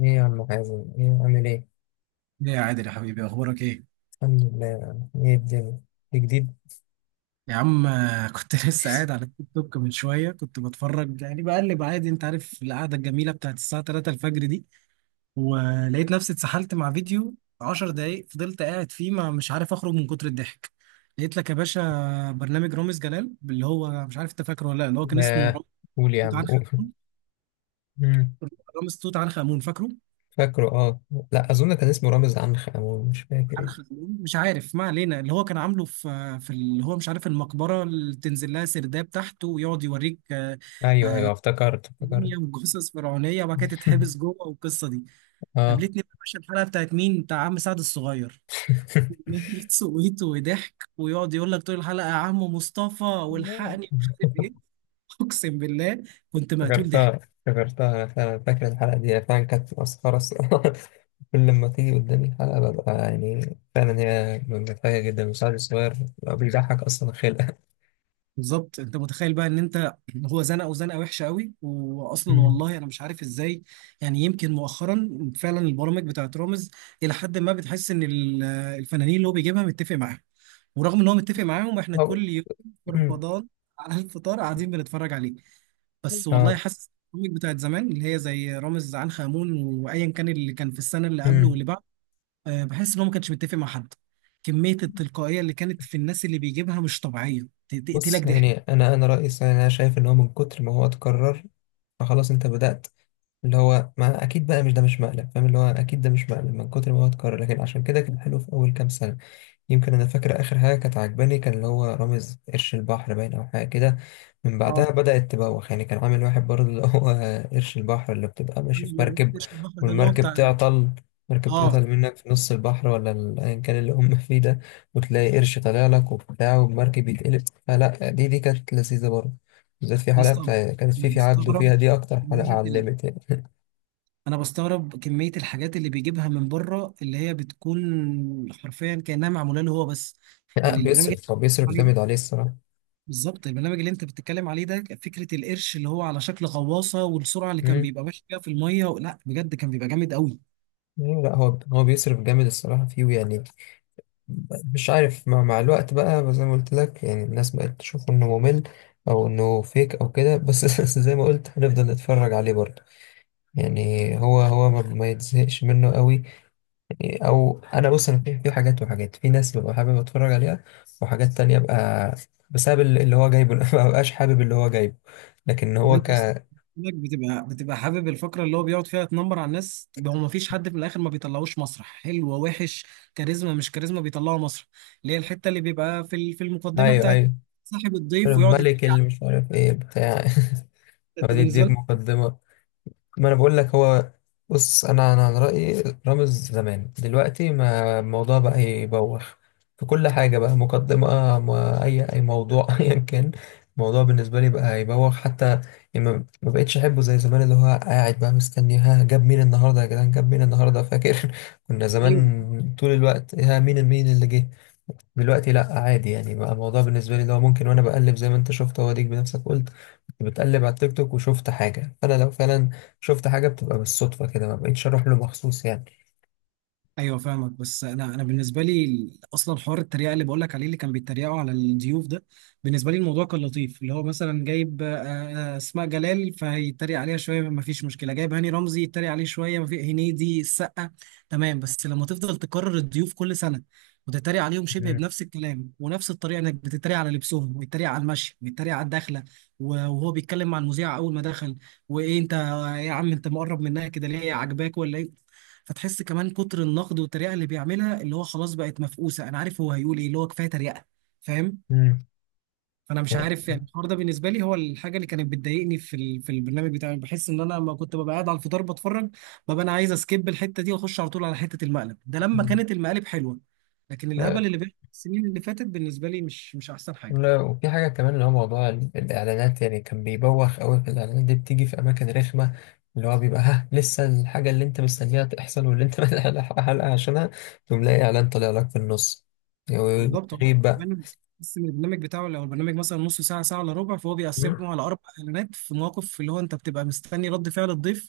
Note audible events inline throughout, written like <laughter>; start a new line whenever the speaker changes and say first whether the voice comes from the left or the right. left: ايه يا عم حازم، ايه عامل ايه؟
right: ايه يا عادل يا حبيبي، اخبارك ايه
left: الحمد لله يا عم. ايه الدنيا؟ إيه جديد؟
right: يا عم؟ كنت <laughs> لسه قاعد على التيك توك من شويه، كنت بتفرج يعني بقلب عادي، انت عارف القعده الجميله بتاعت الساعه 3 الفجر دي، ولقيت نفسي اتسحلت مع فيديو 10 دقايق، فضلت قاعد فيه ما مش عارف اخرج من كتر الضحك. لقيت لك يا باشا برنامج رامز جلال، اللي هو مش عارف انت فاكره ولا لا، اللي هو كان اسمه
left: آه،
right: رامز
left: قول يا
right: توت
left: عم
right: عنخ
left: قول.
right: امون.
left: مم.
right: رامز توت عنخ امون، فاكره؟
left: فاكره، اه. لا اظن كان اسمه رامز عنخ امون، مش فاكر ايه.
right: عنخ امون، مش عارف، ما علينا. اللي هو كان عامله في اللي هو مش عارف المقبره، اللي تنزل لها سرداب تحت ويقعد يوريك
left: ايوه ايوه افتكرت افتكرت.
right: موميا وجثث فرعونيه، وبعد كده تتحبس
left: <laughs>
right: جوه والقصه دي.
left: اه.
right: قابلتني بقى يا باشا الحلقه بتاعت مين؟ بتاع عم سعد الصغير.
left: <laughs>
right: كمية سويت وضحك، ويقعد يقول لك طول الحلقه: يا عم مصطفى والحقني، مش عارف ايه. <laughs> اقسم بالله كنت مقتول ضحك.
left: افتكرتها افتكرتها، انا فعلا فاكر الحلقه دي، هي فعلا كانت مسخره الصراحة. <laughs> كل لما تيجي قدامي الحلقه ببقى يعني فعلا هي مضحكه جدا. المساعد الصغير بيبقى بيضحك اصلا خلقه.
right: بالظبط، انت متخيل بقى ان انت، هو زنقه وزنقه وحشه قوي، واصلا
left: مم.
right: والله انا مش عارف ازاي. يعني يمكن مؤخرا فعلا البرامج بتاعت رامز الى حد ما بتحس ان الفنانين اللي هو بيجيبها متفق معاهم، ورغم ان هو متفق معاهم احنا
left: <laughs> أو-
right: كل يوم في
left: مم.
right: رمضان على الفطار قاعدين بنتفرج عليه. بس والله
left: اه.
right: حاسس البرامج بتاعت زمان اللي هي زي رامز عنخ آمون وايا كان اللي كان في السنه اللي قبله
left: مم.
right: واللي بعده، بحس ان هو ما كانش متفق مع حد. كميه التلقائيه اللي كانت في الناس اللي بيجيبها مش طبيعيه، تقتلك
left: بص
right: ضحك.
left: يعني انا رأيي الصراحة، انا شايف ان هو من كتر ما هو اتكرر فخلاص انت بدأت. اللي هو ما اكيد بقى مش ده مش مقلب، فاهم، اللي هو اكيد ده مش مقلب من كتر ما هو اتكرر، لكن عشان كده كان حلو في اول كام سنة. يمكن انا فاكر اخر حاجه كانت عجباني كان اللي هو رامز قرش البحر باين او حاجه كده، من بعدها
right: اه،
left: بدات تبوخ. يعني كان عامل واحد برضه اللي هو <laughs> قرش البحر اللي بتبقى
right: انا
left: ماشي في
right: اللي
left: مركب،
right: وريتش البحر ده اللي هو
left: والمركب
right: بتاع
left: تعطل. مركب
right: اه
left: تعطل منك في نص البحر، ولا ايا كان اللي هم فيه ده، وتلاقي قرش طالع لك وبتاع والمركب يتقلب، فلا دي كانت لذيذه برضه. بالذات في
right: يا
left: حلقه
right: اسطى.
left: بتاع يعني كانت في
right: انا
left: في عبده
right: بستغرب
left: فيها، دي اكتر حلقه
right: كمية
left: علمت يعني.
right: انا بستغرب كمية الحاجات اللي بيجيبها من بره، اللي هي بتكون حرفيا كأنها معمولة له هو بس.
left: لا
right: يعني البرنامج اللي أنت
left: بيصرف، هو
right: بتتكلم
left: بيصرف
right: عليه
left: جامد
right: ده،
left: عليه الصراحه.
right: بالظبط البرنامج اللي انت بتتكلم عليه ده، فكرة القرش اللي هو على شكل غواصة والسرعة اللي كان
left: امم.
right: بيبقى ماشي بيها في المية، لا بجد كان بيبقى جامد قوي.
left: لا لا، هو بيصرف جامد الصراحه فيه يعني. مش عارف مع الوقت بقى، بس زي ما قلت لك يعني الناس بقت تشوف انه ممل او انه فيك او كده. بس <laughs> زي ما قلت هنفضل نتفرج عليه برضه، يعني هو ما يتزهقش منه قوي. او انا بص، انا في حاجات، وحاجات في ناس ببقى حابب اتفرج عليها، وحاجات تانية ببقى بسبب اللي هو جايبه <laughs> ما ببقاش حابب اللي هو جايبه. لكن
right: طب
left: هو
right: انت اصلا،
left: ك
right: إنك بتبقى حابب الفقره اللي هو بيقعد فيها تنمر على الناس، طب هو ما فيش حد في الاخر ما بيطلعوش مسرح حلو وحش، كاريزما مش كاريزما بيطلعوا مسرح، اللي هي الحته اللي بيبقى في في المقدمه
left: ايوه
right: بتاعت
left: ايوه.
right: صاحب الضيف ويقعد
left: الملك
right: يتريق
left: اللي
right: عليه.
left: مش عارف ايه بتاع. <laughs>
right: انت
left: يقعد
right: بالنسبه
left: يديك
right: لك،
left: مقدمة. ما انا بقول لك هو، بص انا عن رايي رامز زمان، دلوقتي ما الموضوع بقى يبوخ. في كل حاجه بقى مقدمه، ما اي موضوع <laughs> ايا كان. الموضوع بالنسبه لي بقى يبوخ حتى. يعني ما بقتش احبه زي زمان، اللي هو قاعد بقى مستني، ها جاب مين النهارده يا جدعان، جاب مين النهارده؟ فاكر <laughs> كنا
right: ايوه،
left: زمان طول الوقت ها مين، مين اللي جه. دلوقتي لا، عادي يعني بقى الموضوع بالنسبه لي اللي هو ممكن وانا بقلب، زي ما انت شفت هو ديك بنفسك قلت، كنت بتقلب على التيك توك وشفت حاجه. فانا لو فعلا شفت حاجه بتبقى بالصدفه كده، ما بقيتش اروح له مخصوص يعني.
right: ايوه فاهمك. بس انا بالنسبه لي اصلا حوار التريقه اللي بقول لك عليه، اللي كان بيتريقوا على الضيوف ده، بالنسبه لي الموضوع كان لطيف، اللي هو مثلا جايب اسماء جلال فيتريق عليها شويه، ما فيش مشكله، جايب هاني رمزي يتريق عليه شويه، ما في هنيدي، السقا، تمام. بس لما تفضل تكرر الضيوف كل سنه وتتريق عليهم شبه
left: مم.
right: بنفس الكلام ونفس الطريقه، انك بتتريق على لبسهم، ويتريق على المشي، ويتريق على الدخله وهو بيتكلم مع المذيع اول ما دخل، وايه انت يا عم، انت مقرب منها كده ليه، عاجباك ولا ايه؟ فتحس كمان كتر النقد والتريقه اللي بيعملها، اللي هو خلاص بقت مفقوسه، انا عارف هو هيقول ايه، اللي هو كفايه تريقه، فاهم؟
left: امم.
right: فانا مش
left: يعني.
right: عارف يعني الحوار ده بالنسبه لي هو الحاجه اللي كانت بتضايقني في في البرنامج بتاعي. بحس ان انا لما كنت ببقى قاعد على الفطار بتفرج، ببقى انا عايز اسكيب الحته دي واخش على طول على حته المقلب ده، لما
left: مم.
right: كانت المقالب حلوه. لكن
left: طيب،
right: الهبل اللي بيحصل السنين اللي فاتت بالنسبه لي مش احسن حاجه.
left: لا، وفي حاجة كمان اللي هو موضوع الإعلانات. يعني كان بيبوخ أوي في الإعلانات، دي بتيجي في أماكن رخمة. اللي هو بيبقى ها لسه الحاجة اللي أنت مستنيها تحصل واللي أنت <laughs> ملحق حلقة عشانها، تقوم لاقي إعلان طالع لك في النص.
right: بالظبط، هو
left: غريب بقى.
right: كمان بيقسم البرنامج بتاعه، لو البرنامج مثلا نص ساعه، ساعه الا ربع، فهو بيقسمه على اربع اعلانات في مواقف اللي هو انت بتبقى مستني رد فعل الضيف،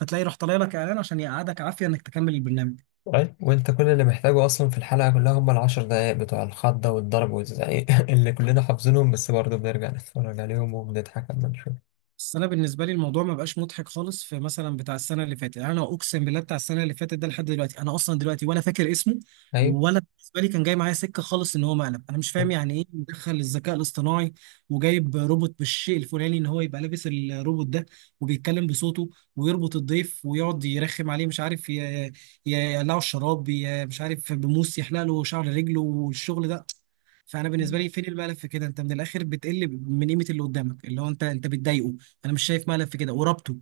right: فتلاقي راح طالع لك اعلان عشان يقعدك عافيه انك تكمل البرنامج.
left: طيب وانت كل اللي محتاجه اصلا في الحلقه كلها هم ال10 دقايق بتوع الخضه والضرب والزعيق <laughs> اللي كلنا حافظينهم، بس برضه بنرجع نتفرج عليهم وبنضحك لما نشوف.
right: بس انا بالنسبه لي الموضوع ما بقاش مضحك خالص، في مثلا بتاع السنه اللي فاتت، يعني انا اقسم بالله بتاع السنه اللي فاتت ده لحد دلوقتي انا اصلا دلوقتي ولا فاكر اسمه،
left: ايوه،
right: ولا بالنسبه لي كان جاي معايا سكه خالص ان هو مقلب. انا مش فاهم يعني ايه مدخل الذكاء الاصطناعي وجايب روبوت بالشيء الفلاني، ان هو يبقى لابس الروبوت ده وبيتكلم بصوته، ويربط الضيف ويقعد يرخم عليه، مش عارف يقلعه الشراب، مش عارف بموس يحلق له شعر رجله والشغل ده. فانا بالنسبه لي فين الملف في كده؟ انت من الاخر بتقل من قيمه اللي قدامك، اللي هو انت بتضايقه، انا مش شايف ملل في كده وربطه.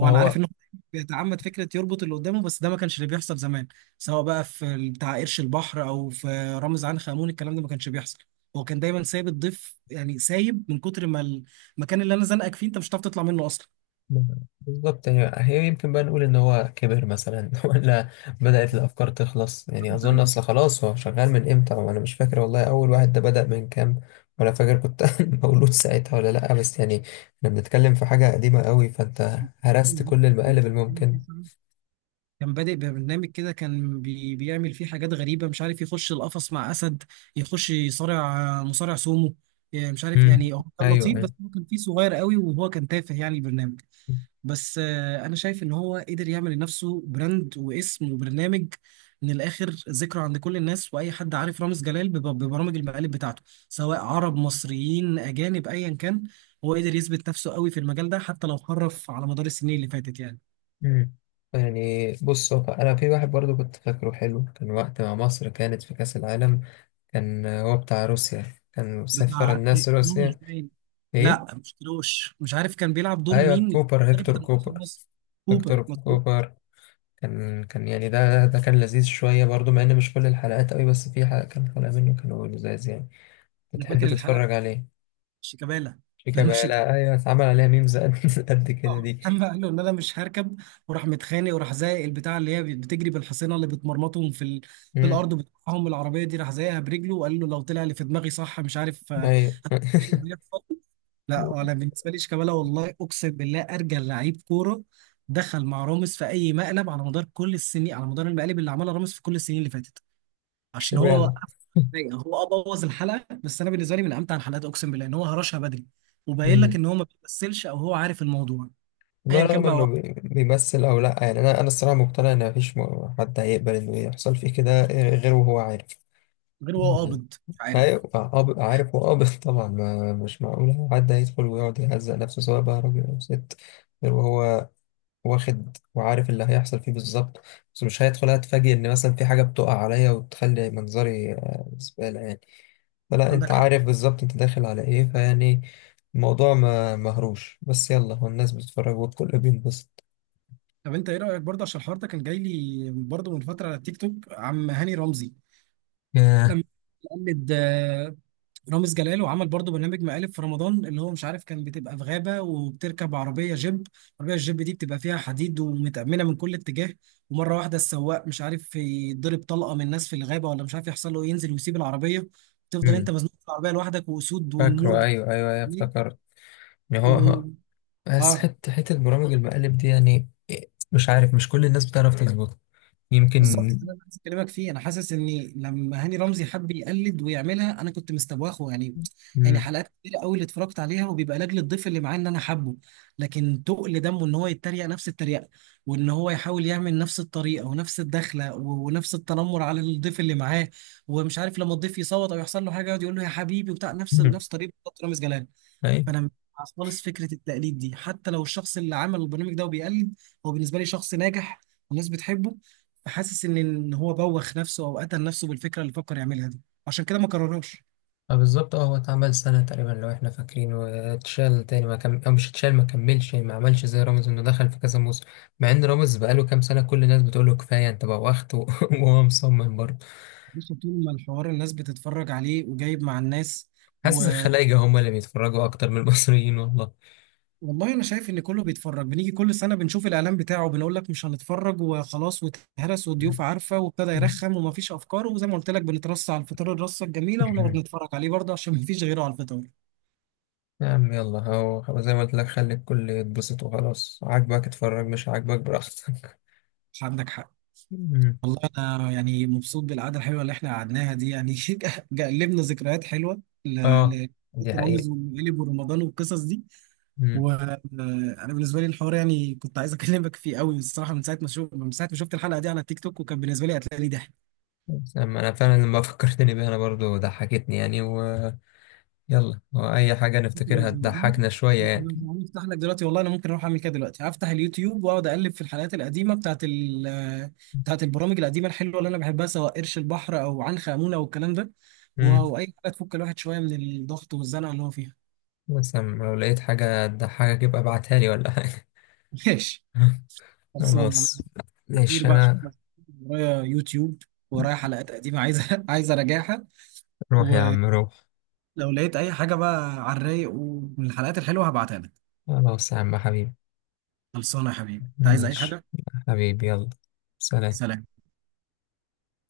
left: ما
right: انا عارف
left: هو
right: انه بيتعمد فكره يربط اللي قدامه، بس ده ما كانش اللي بيحصل زمان، سواء بقى في بتاع قرش البحر او في رامز عنخ آمون، الكلام ده ما كانش بيحصل، هو كان دايما سايب الضيف، يعني سايب من كتر ما المكان اللي انا زنقك فيه انت مش هتعرف تطلع منه اصلا.
left: بالظبط. يعني هي يمكن بقى نقول ان هو كبر مثلا <laughs> ولا بدأت الافكار تخلص، يعني اظن اصل خلاص هو شغال من امتى وانا مش فاكر والله اول واحد ده بدأ من كام، ولا فاكر كنت <laughs> مولود ساعتها ولا لا. بس يعني احنا بنتكلم في حاجة قديمة قوي، فانت هرست كل المقالب الممكن.
right: كان بادئ ببرنامج كده، كان بيعمل فيه حاجات غريبة، مش عارف يخش القفص مع أسد، يخش يصارع مصارع سومو، مش عارف.
left: امم.
right: يعني هو كان
left: ايوه
right: لطيف، بس
left: ايوه.
right: هو كان فيه صغير قوي، وهو كان تافه يعني البرنامج. بس انا شايف ان هو قدر يعمل لنفسه براند واسم وبرنامج، من الاخر ذكرى عند كل الناس، واي حد عارف رامز جلال ببرامج المقالب بتاعته، سواء عرب، مصريين، اجانب، ايا كان. هو قدر يثبت نفسه قوي في المجال ده، حتى لو خرف على مدار السنين اللي فاتت يعني.
left: مم. يعني بص، هو انا في واحد برضو كنت فاكره حلو، كان وقت ما مصر كانت في كأس العالم، كان هو بتاع روسيا، كان سفر
right: بتاع
left: الناس
right: كيروش
left: روسيا.
right: باين.
left: ايه.
right: لا مش كيروش، مش عارف كان بيلعب دور
left: ايوه
right: مين،
left: كوبر،
right: المدرب
left: هيكتور
right: بتاع منتخب
left: كوبر.
right: مصر. كوبر،
left: هيكتور
right: مظبوط.
left: كوبر. كان يعني ده كان لذيذ شوية برضو، مع ان مش كل الحلقات قوي، بس في حلقة، كان حلقة منه كانوا لذاذ يعني،
right: انا
left: بتحب
right: فاكر الحلقه،
left: تتفرج عليه.
right: شيكابالا.
left: شيكا
right: لما
left: بقى، ايوه، اتعمل عليها ميمز قد <laughs> قد كده دي.
right: <laughs> لما قال له ان انا مش هركب، وراح متخانق وراح زايق البتاع اللي هي بتجري بالحصينه اللي بتمرمطهم في في
left: مم.
right: الارض، بتقطعهم العربيه دي، راح زايقها برجله وقال له لو طلع اللي في دماغي صح مش عارف <laughs> ايه اللي
left: ايوه.
right: بيحصل. لا، ولا
left: <laughs>
right: بالنسبه لي شيكابالا والله اقسم بالله ارجل لعيب كوره دخل مع راموس في اي مقلب على مدار كل السنين، على مدار المقالب اللي عملها راموس في كل السنين اللي فاتت، عشان هو
left: اشمعنى.
right: وقف. هو اه بوظ الحلقه، بس انا بالنسبه لي من امتع الحلقات، اقسم بالله ان هو هرشها بدري، وباين لك
left: مم.
right: ان هو ما بيمثلش او هو عارف الموضوع، ايا
left: والله
right: كان
left: رغم انه
right: بقى،
left: بيمثل او لا يعني، انا الصراحه مقتنع ان مفيش حد هيقبل انه يحصل فيه كده غير وهو عارف.
right: غير هو
left: يعني
right: قابض، مش عارف.
left: هيبقى قابض عارف وقابض، <laughs> طبعا ما مش معقول حد هيدخل ويقعد يهزق نفسه سواء بقى راجل او ست غير وهو واخد وعارف اللي هيحصل فيه بالظبط. بس مش هيدخل هتفاجئ ان مثلا في حاجه بتقع عليا وتخلي منظري زباله يعني. فلا انت
right: عندك حق.
left: عارف بالظبط انت داخل على ايه فيعني. الموضوع ما مهروش، بس يلا هو الناس بتتفرج والكل بينبسط.
right: طب انت ايه رايك برضه، عشان الحوار ده كان جاي لي برضه من فتره على التيك توك، عم هاني رمزي لما قلد رامز جلال وعمل برضه برنامج مقالب في رمضان، اللي هو مش عارف كان بتبقى في غابه وبتركب عربيه جيب، العربيه الجيب دي بتبقى فيها حديد ومتأمنه من كل اتجاه، ومره واحده السواق مش عارف يضرب طلقه من ناس في الغابه، ولا مش عارف يحصل له ينزل ويسيب العربيه، تفضل انت
left: امم.
right: مزنوق في العربيه لوحدك، واسود والنمور
left: فاكره، ايوه ايوه ايوه
right: بتحميك
left: افتكرت. ما هو.
right: و...
left: بس
right: اه
left: حته برامج المقالب دي يعني إيه، مش عارف مش كل الناس بتعرف تظبطها.
right: بالظبط،
left: يمكن.
right: ده اللي انا عايز اكلمك فيه. انا حاسس اني لما هاني رمزي حب يقلد ويعملها انا كنت مستواخه يعني. يعني
left: امم.
right: حلقات كتير قوي اللي اتفرجت عليها، وبيبقى لاجل الضيف اللي معاه ان انا حبه، لكن تقل دمه ان هو يتريق نفس التريقه، وان هو يحاول يعمل نفس الطريقه ونفس الدخله ونفس التنمر على الضيف اللي معاه، ومش عارف لما الضيف يصوت او يحصل له حاجه يقعد يقول له يا حبيبي وبتاع، نفس
left: امم.
right: نفس طريقه بالظبط رامز جلال.
left: ايوه.
right: فانا مش مع خالص فكره التقليد دي، حتى لو الشخص اللي عمل البرنامج ده وبيقلد هو بالنسبه لي شخص ناجح والناس بتحبه، فحاسس ان إن هو بوخ نفسه او قتل نفسه بالفكره اللي فكر يعملها دي، عشان كده ما كررهاش.
left: آه، بالظبط. اه هو اتعمل سنه تقريبا لو احنا فاكرين واتشال تاني ما او مش اتشال، ما كملش يعني، ما عملش زي رامز انه دخل في كذا موسم. مع ان رامز بقاله كام سنه، كل الناس بتقول له كفايه انت بوخت <laughs> وهو مصمم برضه.
right: بص، طول ما الحوار الناس بتتفرج عليه وجايب مع الناس و...
left: حاسس الخلايجه هم اللي بيتفرجوا اكتر من المصريين والله.
right: والله انا شايف ان كله بيتفرج، بنيجي كل سنه بنشوف الاعلان بتاعه، بنقول لك مش هنتفرج وخلاص، واتهرس والضيوف عارفه، وابتدى يرخم ومفيش افكار، وزي ما قلت لك بنترص على الفطار الرصه الجميله، ونقعد
left: <laughs>
right: نتفرج عليه برضه عشان مفيش غيره على الفطار.
left: يا عم يلا، هو زي ما قلت لك، خلي الكل يتبسط وخلاص، عاجبك اتفرج، مش عاجبك براحتك.
right: عندك حق.
left: أمم.
right: والله انا يعني مبسوط بالقعده الحلوه اللي احنا قعدناها دي يعني، <laughs> جلبنا ذكريات حلوه
left: اه
right: ل-
left: دي حقيقة.
right: رامز والمقلب ورمضان والقصص دي.
left: أمم.
right: وانا بالنسبه لي الحوار يعني كنت عايز اكلمك فيه قوي الصراحه، من ساعه ما شفت الحلقه دي على التيك توك، وكان بالنسبه لي قتلي ضحك.
left: بس أما انا فعلا لما فكرتني بيها انا برضو ضحكتني يعني. ويلا هو اي حاجة
right: انت لو
left: نفتكرها
right: زهقان
left: تضحكنا شوية
right: انت لو
left: يعني.
right: زهقان افتح لك دلوقتي. والله انا ممكن اروح اعمل كده دلوقتي، هفتح اليوتيوب واقعد اقلب في الحلقات القديمه بتاعت البرامج القديمه الحلوه اللي انا بحبها، سواء قرش البحر او عنخ امونه والكلام ده.
left: أمم.
right: واو اي حاجه تفك الواحد شويه من الضغط والزنقه اللي هو فيها.
left: بس أما لو لقيت حاجة تضحكك يبقى ابعتها لي ولا حاجة.
right: <laughs> ماشي،
left: <laughs>
right: خلصان
left: خلاص.
right: انا كتير
left: ماشي
right: بقى، عشان
left: انا.
right: بس ورايا يوتيوب، ورايا حلقات قديمه عايزه <laughs> اراجعها.
left: روح يا
right: ولو
left: عم روح.
right: لقيت اي حاجه بقى على الرايق ومن الحلقات الحلوه هبعتها لك.
left: خلاص يا عم حبيبي.
right: خلصانه يا حبيبي، انت عايز اي
left: ماشي.
right: حاجه؟
left: حبيبي يلا. سلام.
right: سلام.